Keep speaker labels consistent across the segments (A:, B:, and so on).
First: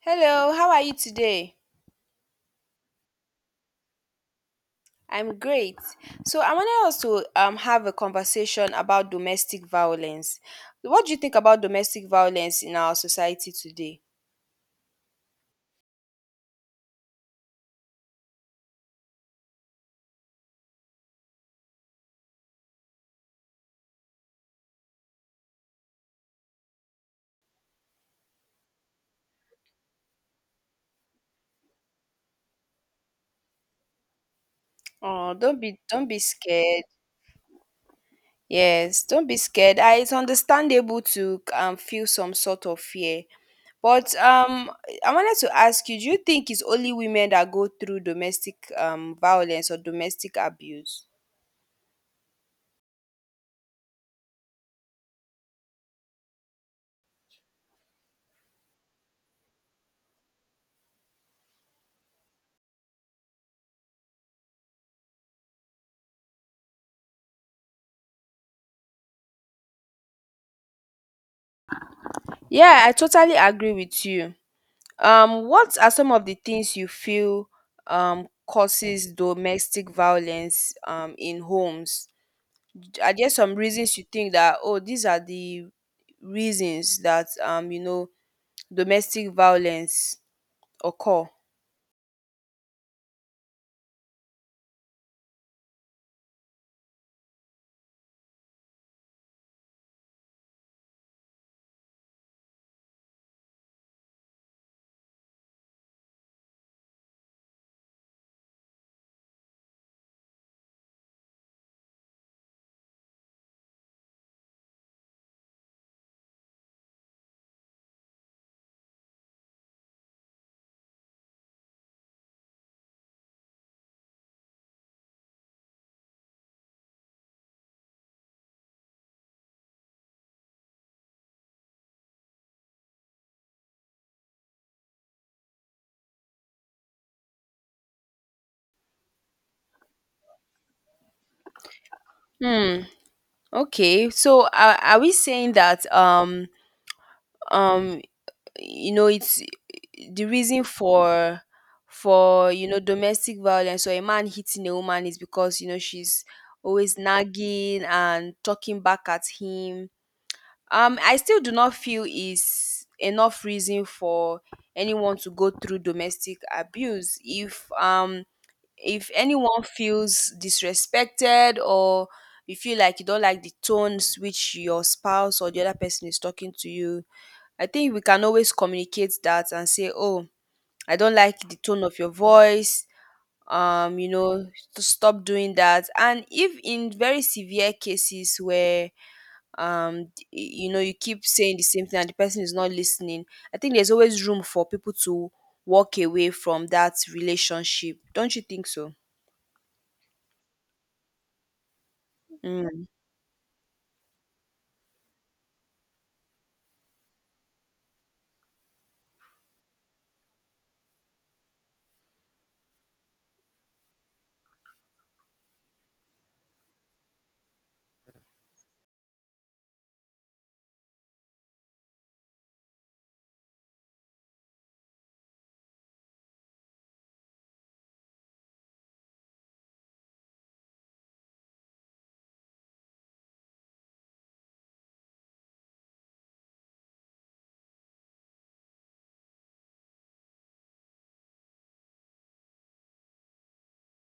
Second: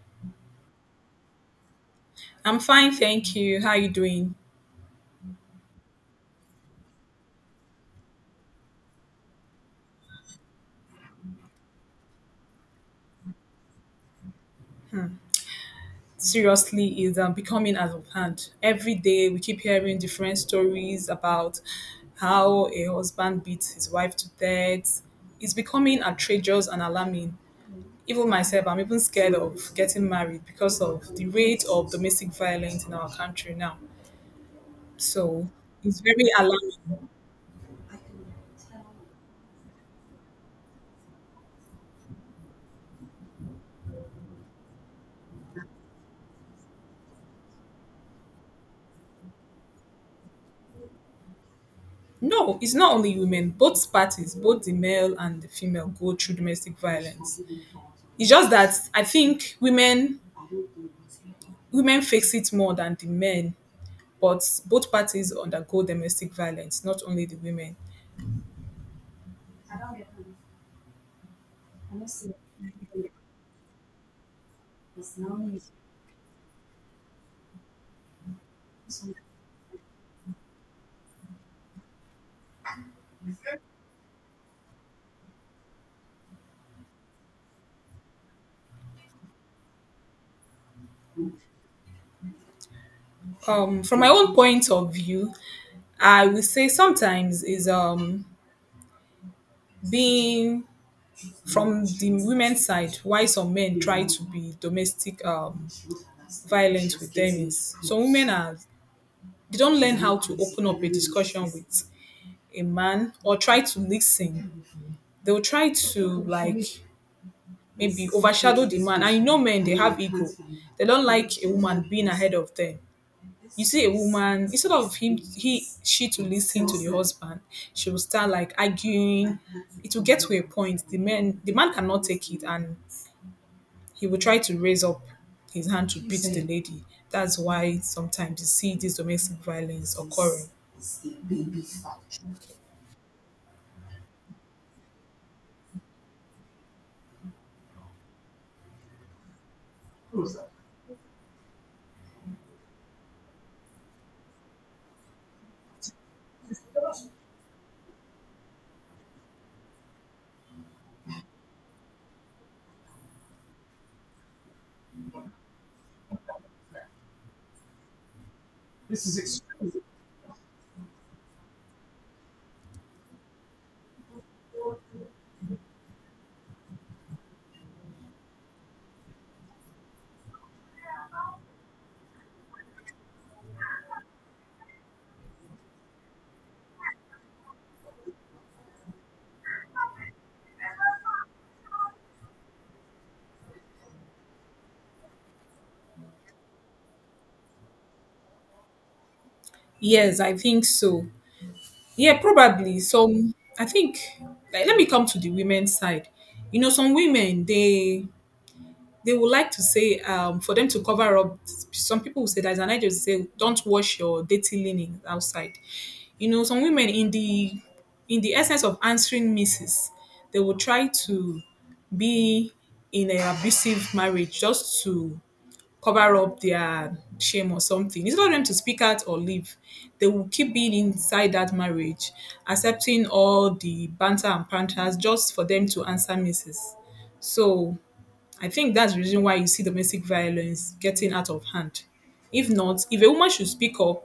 A: Hello, how are you today?
B: I'm fine, thank you. How are you doing?
A: I'm great. So I wanted us to have a conversation about domestic violence. What do you think about domestic violence in our society today?
B: Seriously, it's becoming out of hand. Every day we keep hearing different stories about how a husband beats his wife to death. It's becoming outrageous and alarming. Even myself, I'm even scared of getting married because of the rate of domestic violence in our country now.
A: Oh,
B: So
A: don't be
B: it's
A: don't be
B: very
A: scared.
B: alarming.
A: Yes, don't be scared. Ah, it's understandable to feel some sort of fear. But I wanted to ask you, do you think it's only women that go through domestic violence or domestic abuse?
B: No, it's not only women. Both parties, both the male and the female, go through domestic violence. It's just that I think women face it more than the men, but both parties undergo domestic violence, not only the women.
A: Yeah, I totally agree with you. What are some of the things you feel causes domestic violence in homes? Are there some reasons you think that, oh, these are the reasons that, domestic violence occur?
B: From my own point of view, I would say sometimes is being from the women's side why some men try to be domestic violent with them is some women are they don't learn how to open up a discussion with a man or try to listen. They'll try to like maybe overshadow the man. And you know men they have ego. They don't like a woman being ahead of them. You see a woman instead of him he she to listen to the husband, she will start like arguing. It will get to a point the man cannot take it and he will try to raise up his hand to beat the lady. That's why sometimes you see this domestic violence occurring.
A: Hmm. Okay. So are we saying that um you know it's the reason for you know domestic violence or a man hitting a woman is because you know she's always nagging and talking back at him? I still do not feel is enough reason for anyone to go through domestic abuse. If if anyone feels disrespected or you feel like you don't like the tones which your spouse or the other person is talking to you, I think we can always communicate that and say, "Oh, I don't like the tone of your voice. Um, you know, to stop doing that." And if in very severe cases where um you know you keep saying the same thing and the person is not listening, I think there's always room for people to walk away from that relationship. Don't you think so?
B: Yes, I think so. Yeah, probably.
A: Mm.
B: Some, I think, like, let me come to the women's side. You know, some women they would like to say for them to cover up. Some people will say that, and I just say don't wash your dirty linens outside. You know, some women in the essence of answering misses, they will try to be in an abusive marriage just to cover up their shame or something. Instead of them to speak out or leave, they will keep being inside that marriage, accepting all the banter and panters just for them to answer misses. So I think that's the reason why you see domestic violence getting out of hand. If not, if a woman should speak up,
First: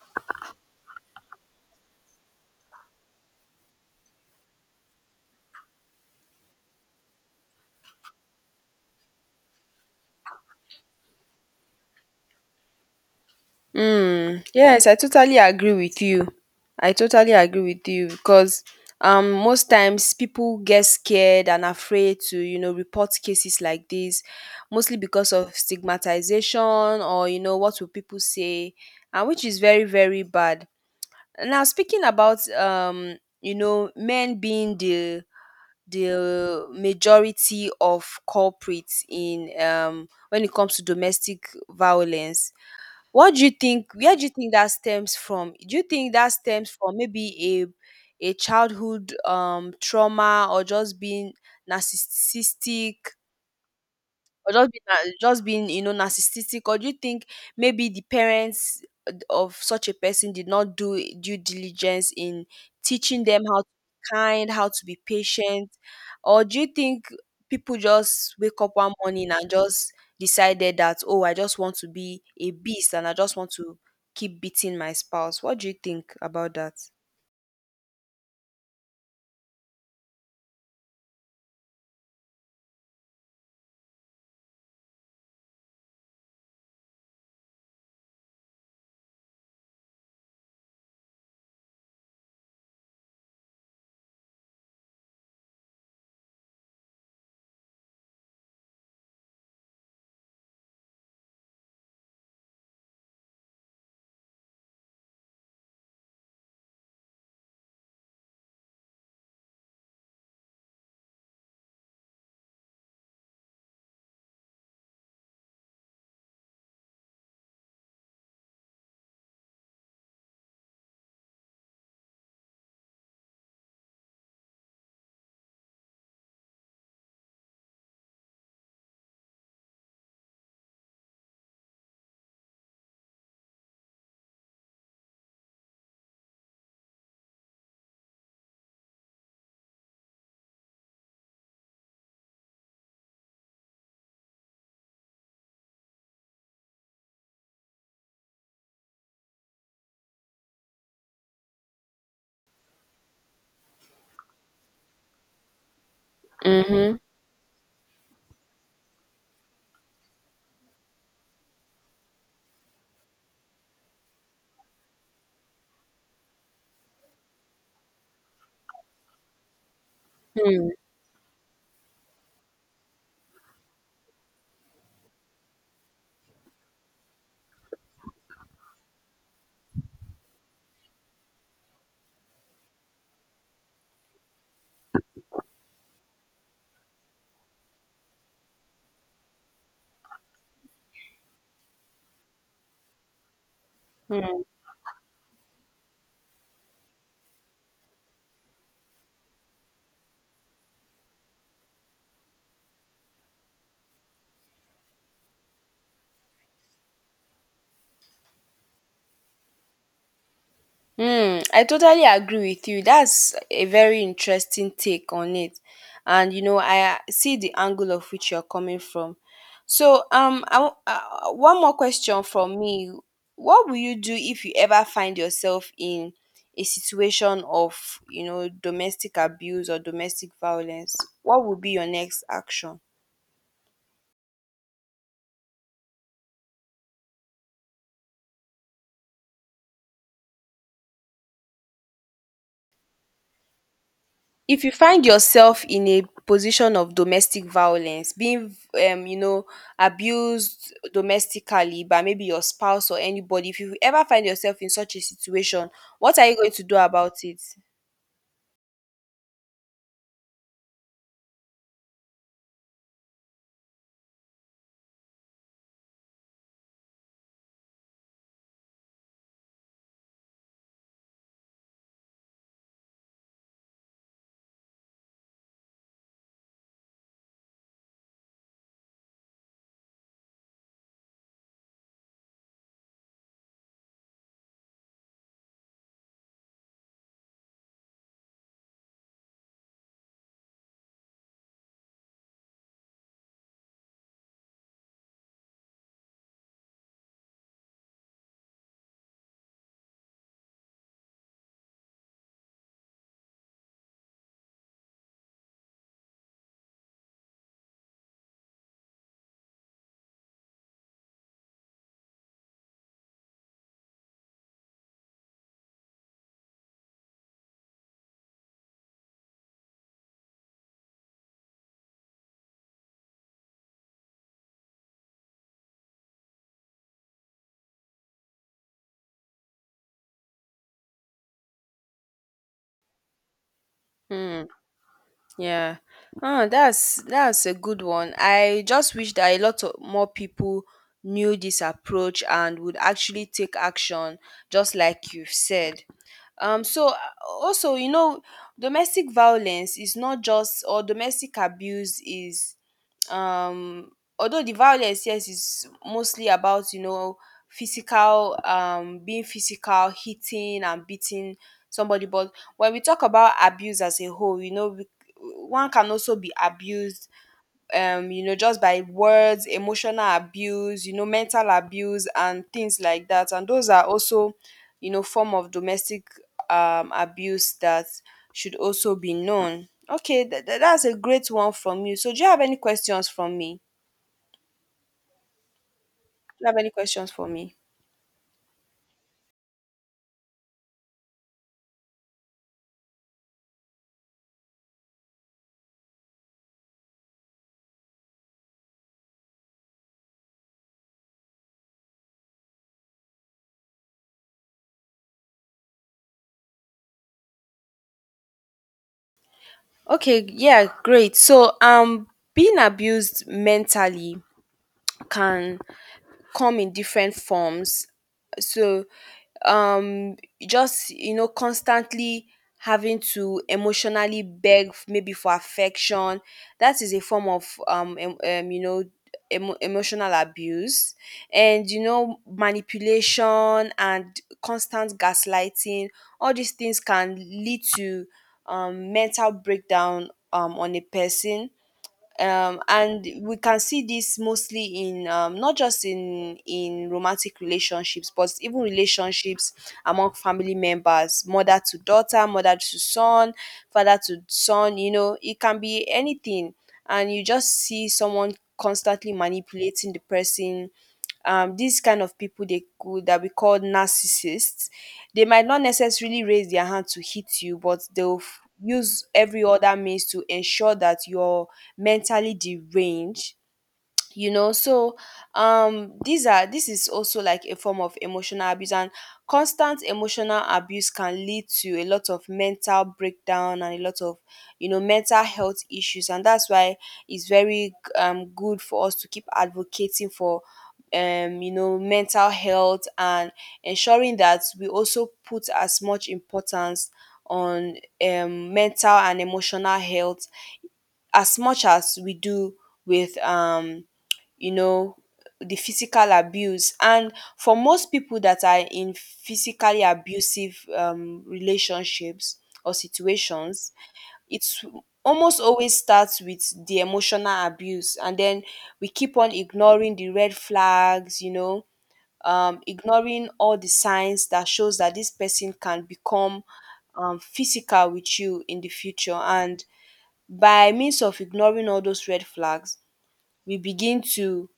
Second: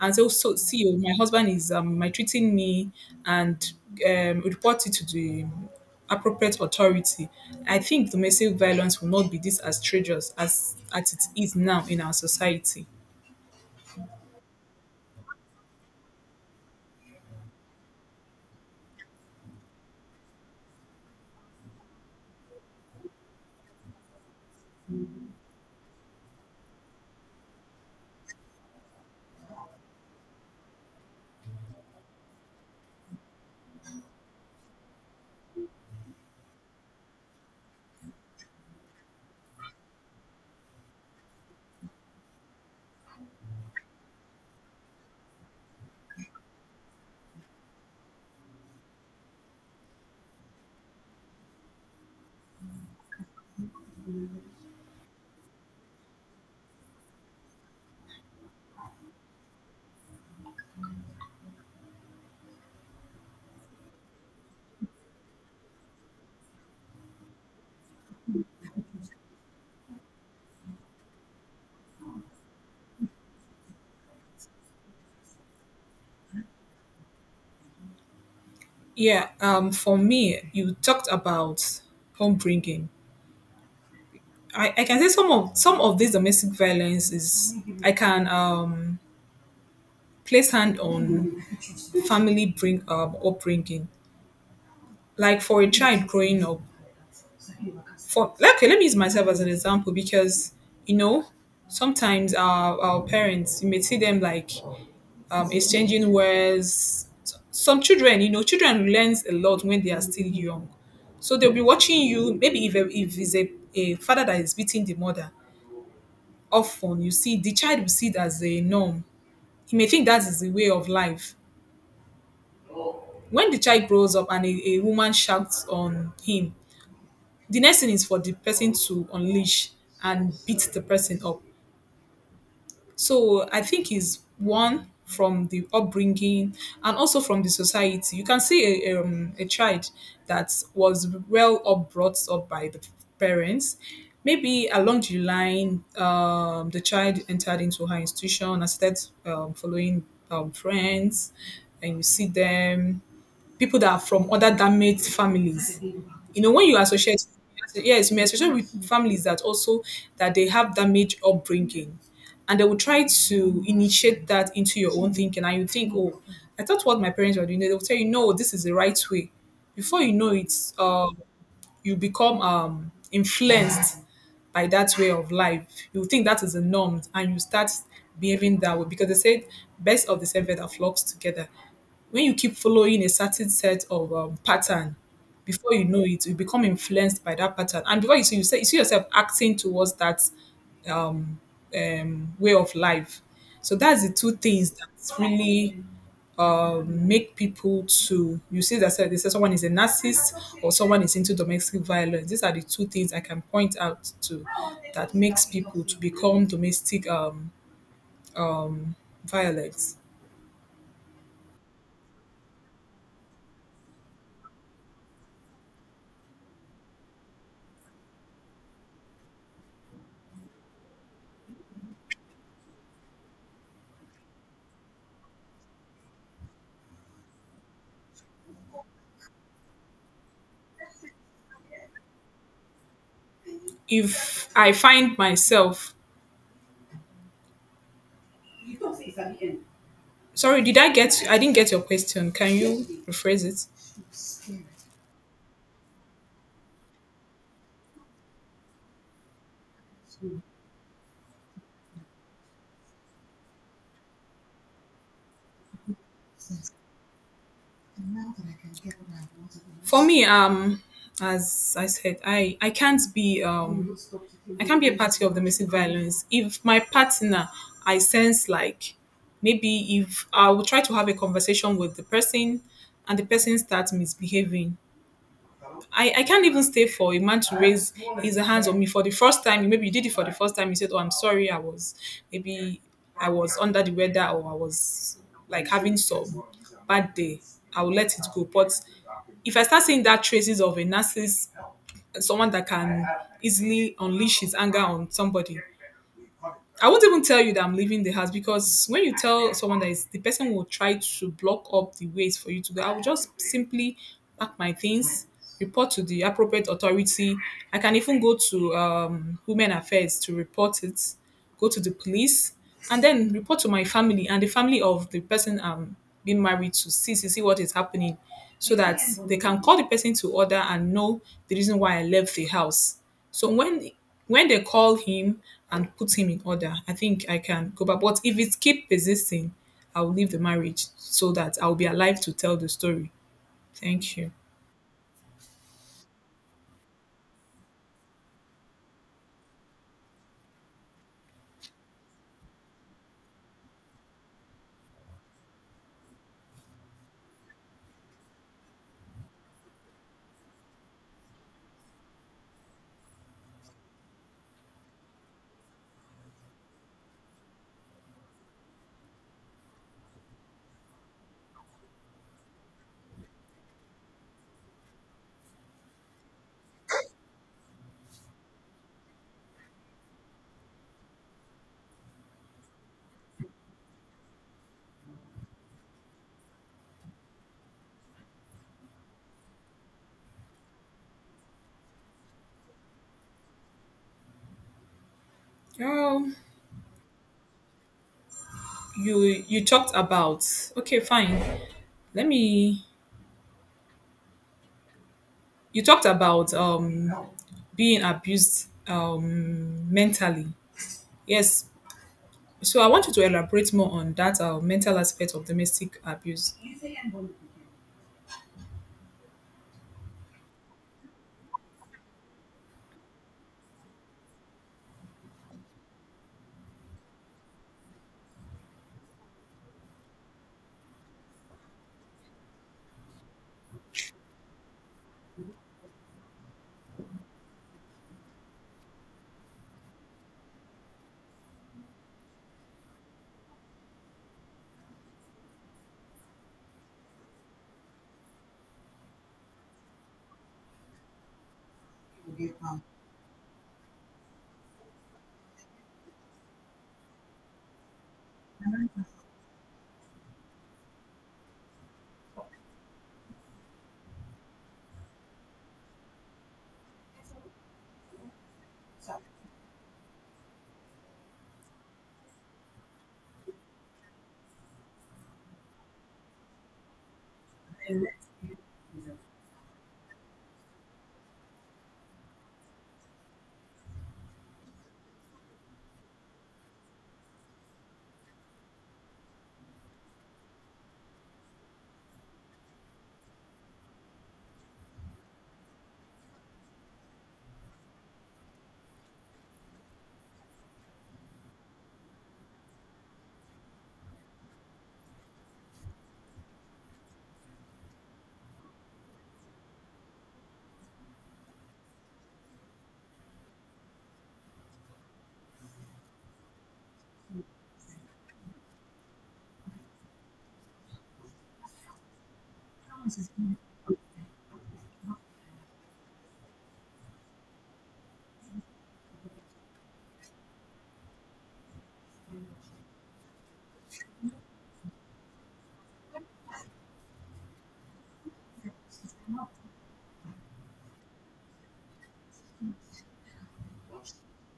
B: and say, "Oh, so see, oh, my husband is maltreating me," and report it to the appropriate authority. I think domestic violence will not be this outrageous as it is now in our society.
A: Mm, yes, I totally agree with you. I totally agree with you because most times people get scared and afraid to, you know, report cases like this, mostly because of stigmatization or you know what will people say, and which is very very bad. Now speaking about you know men being the majority of culprits in when it comes to domestic violence, what do you think? Where do you think that stems from? Do you think that stems from maybe a childhood trauma or just being narcissistic, or just being na just being, you know, narcissistic? Or do you think maybe the parents of such a person did not do due diligence in teaching them how to be kind, how to be patient? Or do you think people just wake up one morning and just decided that, oh, I just want to be a beast and I just want to keep beating my spouse? What do you think about that?
B: Yeah, for me, you talked about homebringing. I can say some of this domestic violence is I can place hand on family bring upbringing. Like for a child growing up, for let- okay let me use myself as an example because you know sometimes our parents you may see them like exchanging words some children you know children learns a lot when they are still young so they'll be watching you maybe if it's a father that is beating the mother often you see the child will see it as a norm. He may think that is the way of life. When the child grows up and a woman shouts on him the next thing is for the person to unleash and beat the person up. So I think it's one from the upbringing and also from the society. You can see a child that was well up brought up by the parents. Maybe along the line, the child entered into her institution and started following friends, and you see them people that are from other damaged families. You know, when you
A: Mm-hmm.
B: associate, yes, me especially with families that also that they have damaged upbringing, and they will try to initiate that into your own thinking, and you think, oh, I thought what my parents were doing. They will tell you, no, this is the right way. Before you know it, uh, you become influenced by that way of life. You think that is the norm, and you start behaving that way because they said, "Best of the seven that flocks together." When you keep following a certain set of pattern, before you know it you become influenced by that pattern and before you see yourself acting towards that um, way of life. So that's the two things that really make people to they say someone is a narcissist or someone is into domestic violence. These are the two things I can point out to that makes people to become domestic violence.
A: Hmm, I totally agree with you. That's a very interesting take on it. And you know, I see the angle of which you're coming from. So, one more question from me. What will you do if you ever find yourself in a situation of, you know, domestic abuse or domestic violence? What would be your next action?
B: If I find myself, sorry, did I get? I didn't get your question. Can you rephrase it?
A: If you find yourself in a position of domestic violence, being you know abused domestically by maybe your spouse or anybody, if you ever find yourself in such a situation, what are you going to do about it?
B: For me, as I said, I can't be a party of domestic violence. If my partner, I sense like maybe if I will try to have a conversation with the person, and the person starts misbehaving, I can't even stay for a man to raise his hands on me for the first time. Maybe you did it for the first time. You said, "Oh, I'm sorry. I was maybe I was under the weather or I was like having some bad day. I will let it go." But if I start seeing that traces of a narcissist, someone that can easily unleash his anger on somebody, I won't even tell you that I'm leaving the house because when you tell someone that is the person will try to block up the ways for you to go. I will just simply pack my things, report to the appropriate authority. I can even go to Women Affairs to report it, go to the police, and then report to my family and the family of the person I'm being married to see what is happening, so that they can call the person to order and know the reason why I left the house. So when they call him and put him in order, I think I can go back. But if it keep persisting, I will leave the marriage so that I will be alive to tell the story. Thank you.
A: Hmm. Yeah. Oh, that's a good one. I just wish that a lot of more people knew this approach and would actually take action, just like you've said. Um, so uh, also, you know, domestic violence is not just, or domestic abuse is um although the violence, yes, is mostly about you know physical, being physical hitting and beating somebody, but when we talk about abuse as a whole, you know, one can also be abused you know, just by words, emotional abuse, you know, mental abuse and things like that. And those are also, you know, form of domestic abuse that should also be known. Okay, that's a great one from you. So do you have any questions from me? Do
B: Oh,
A: you have any questions for me?
B: you you talked about okay, fine. Let me. You talked about being abused mentally. Yes. So I want you to elaborate more on that mental aspect of domestic abuse.
A: Okay, yeah, great. So being abused mentally can come in different forms. So um just you know constantly having to emotionally maybe for affection, that is a form of you know emotional abuse, and you know manipulation and constant gaslighting, all these things can lead to mental breakdown on a person. And we can see this mostly in not just in romantic relationships, but even relationships among family members, mother to daughter, mother to son, father to son, you know it can be anything. And you just see someone constantly manipulating the person. These kind of people, they could, that we call narcissists, they might not necessarily raise their hand to hit you, but they'll use every other means to ensure that your mentally deranged, you know. So these are, this is also like a form of emotional abuse, and constant emotional abuse can lead to a lot of mental breakdown and a lot of, you know, mental health issues. And that's why it's very good for us to keep advocating for you know mental health, and ensuring that we also put as much importance on mental and emotional health as much as we do with you know the physical abuse. And for most people that are in physically abusive relationships or situations, it's almost always starts with the emotional abuse. And then we keep on ignoring the red flags, you know, ignoring all the signs that shows that this person can become physical with you in the future. And by means of ignoring all those red flags, we begin to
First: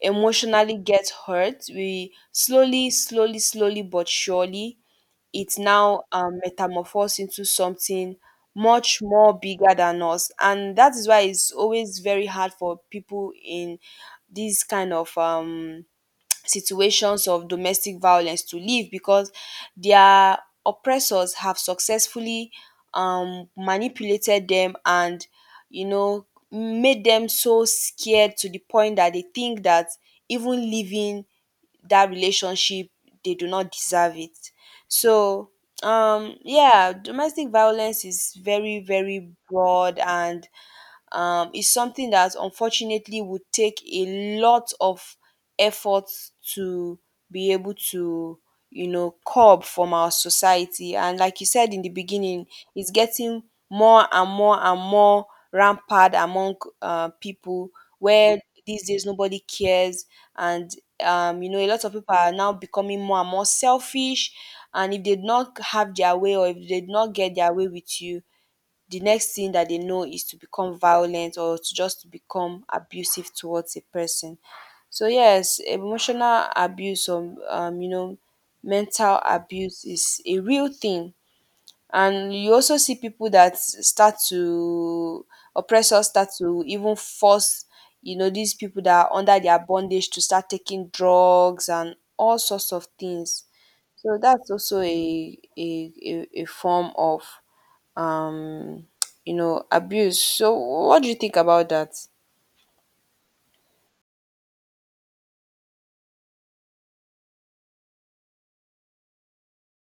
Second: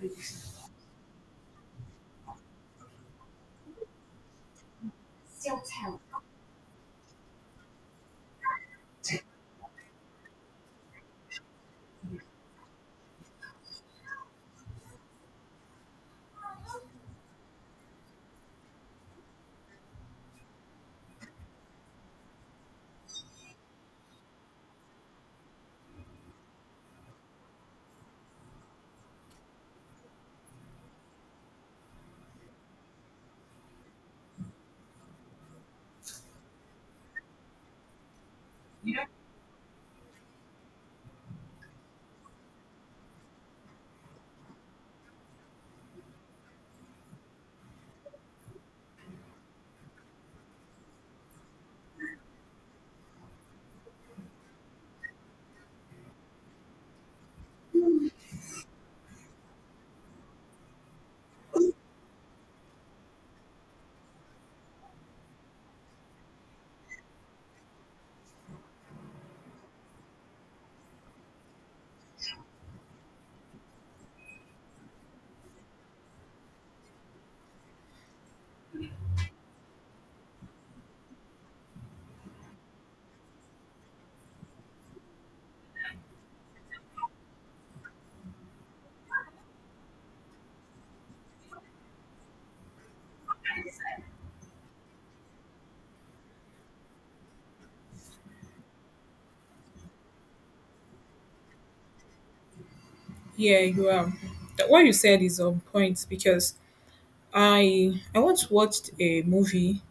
A: emotionally get hurt. We slowly, slowly, slowly, but surely, it now metamorphoses into something much more bigger than us. And that is why it's always very hard for people in this kind of situations of domestic violence to leave, because their oppressors have successfully manipulated them and you know made them so scared to the point that they think that even leaving that relationship, they do not deserve it. So yeah, domestic violence is very very broad, and is something that unfortunately would take a lot of effort to be able to you know curb from our society. And like you said in the beginning, it's getting more and more and more rampant among people, where these days nobody cares. And you know a lot of people are now becoming more and more selfish, and if they did not have their way, or if they did not get their way with you, the next thing that they know is to become violent, or to just to become abusive towards a person. So yes, emotional abuse, or you know, mental abuse is a real thing. And you also see people that start to, oppressors start to even force, you know, these people that are under their bondage to start taking drugs and all sorts of things. So that's also a form of um, you know, abuse. So what do you think about that?
B: Yeah, you are. That what you said is on point because I once watched a movie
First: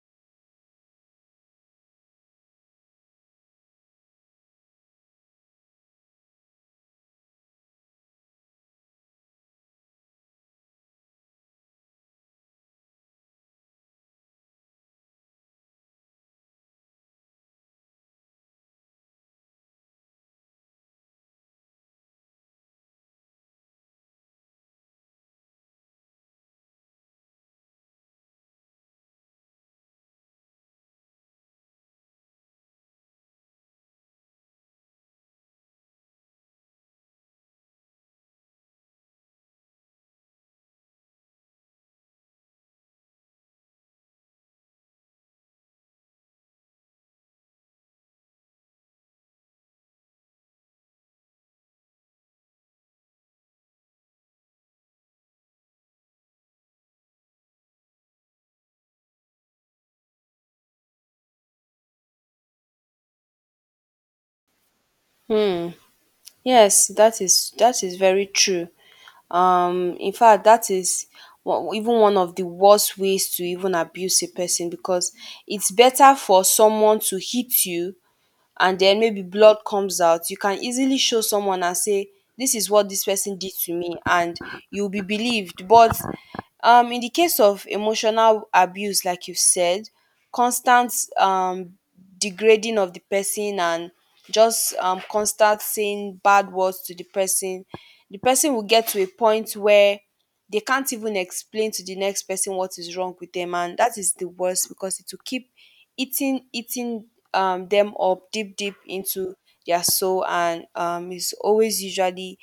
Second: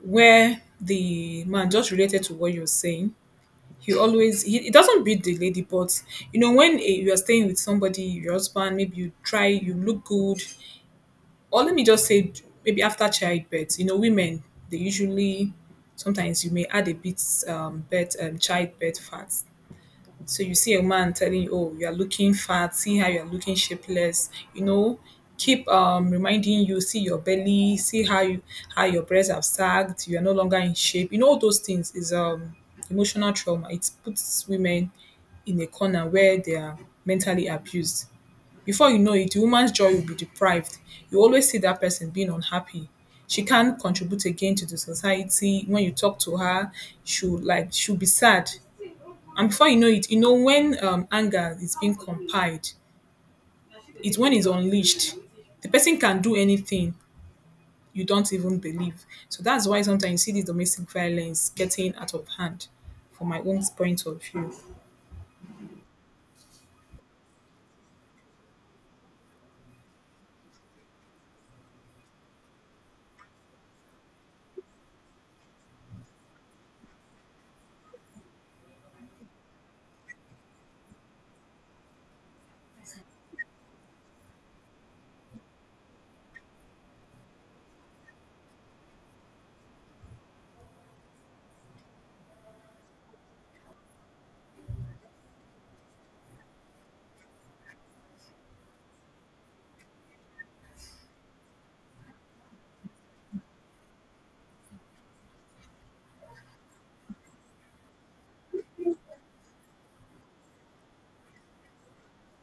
B: where the man just related to what you're saying. He doesn't beat the lady, but you know when you are staying with somebody, your husband, maybe you try, you look good, or let me just say maybe after childbirth. You know, women they usually sometimes you may add a bit birth childbirth fat, so you see a man telling you, oh, you are looking fat, see how you are looking shapeless, you know, keep reminding you, see your belly, see how you how your breasts have sagged, you are no longer in shape. You know, all those things is emotional trauma. It puts women in a corner where they are mentally abused. Before you know it, the woman's joy will be deprived. You always see that person being unhappy. She can't contribute again to the society. When you talk to her, she'll be sad. And before you know it, you know, when anger is being compiled, it's when it's unleashed. The person can do anything you don't even believe. So that's why sometimes you see this domestic violence getting out of hand, from my own point of view.
A: Yes, that is very true. In fact, that is even one of the worst ways to even abuse a person, because it's better for someone to hit you and then maybe blood comes out, you can easily show someone and say, "This is what this person did to me," and you'll be believed. But in the case of emotional abuse, like you said, constant um, degrading of the person, and just constant saying bad words to the person will get to a point where they can't even explain to the next person what is wrong with them. And that is the worst, because it will keep eating eating them up deep deep into their soul. And it's always usually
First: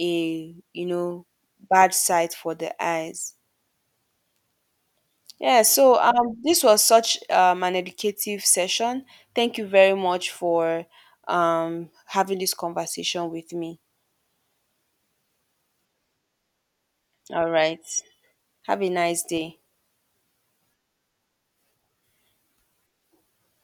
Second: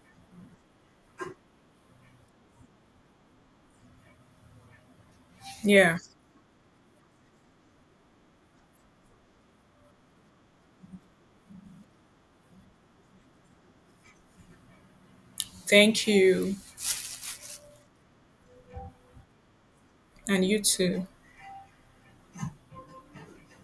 A: a you know bad sight for the eyes. Yeah,
B: Yeah.
A: so this was such an educative session. Thank you very much for having this conversation with me.
B: Thank you.
A: All right, have a nice day.
B: And you too.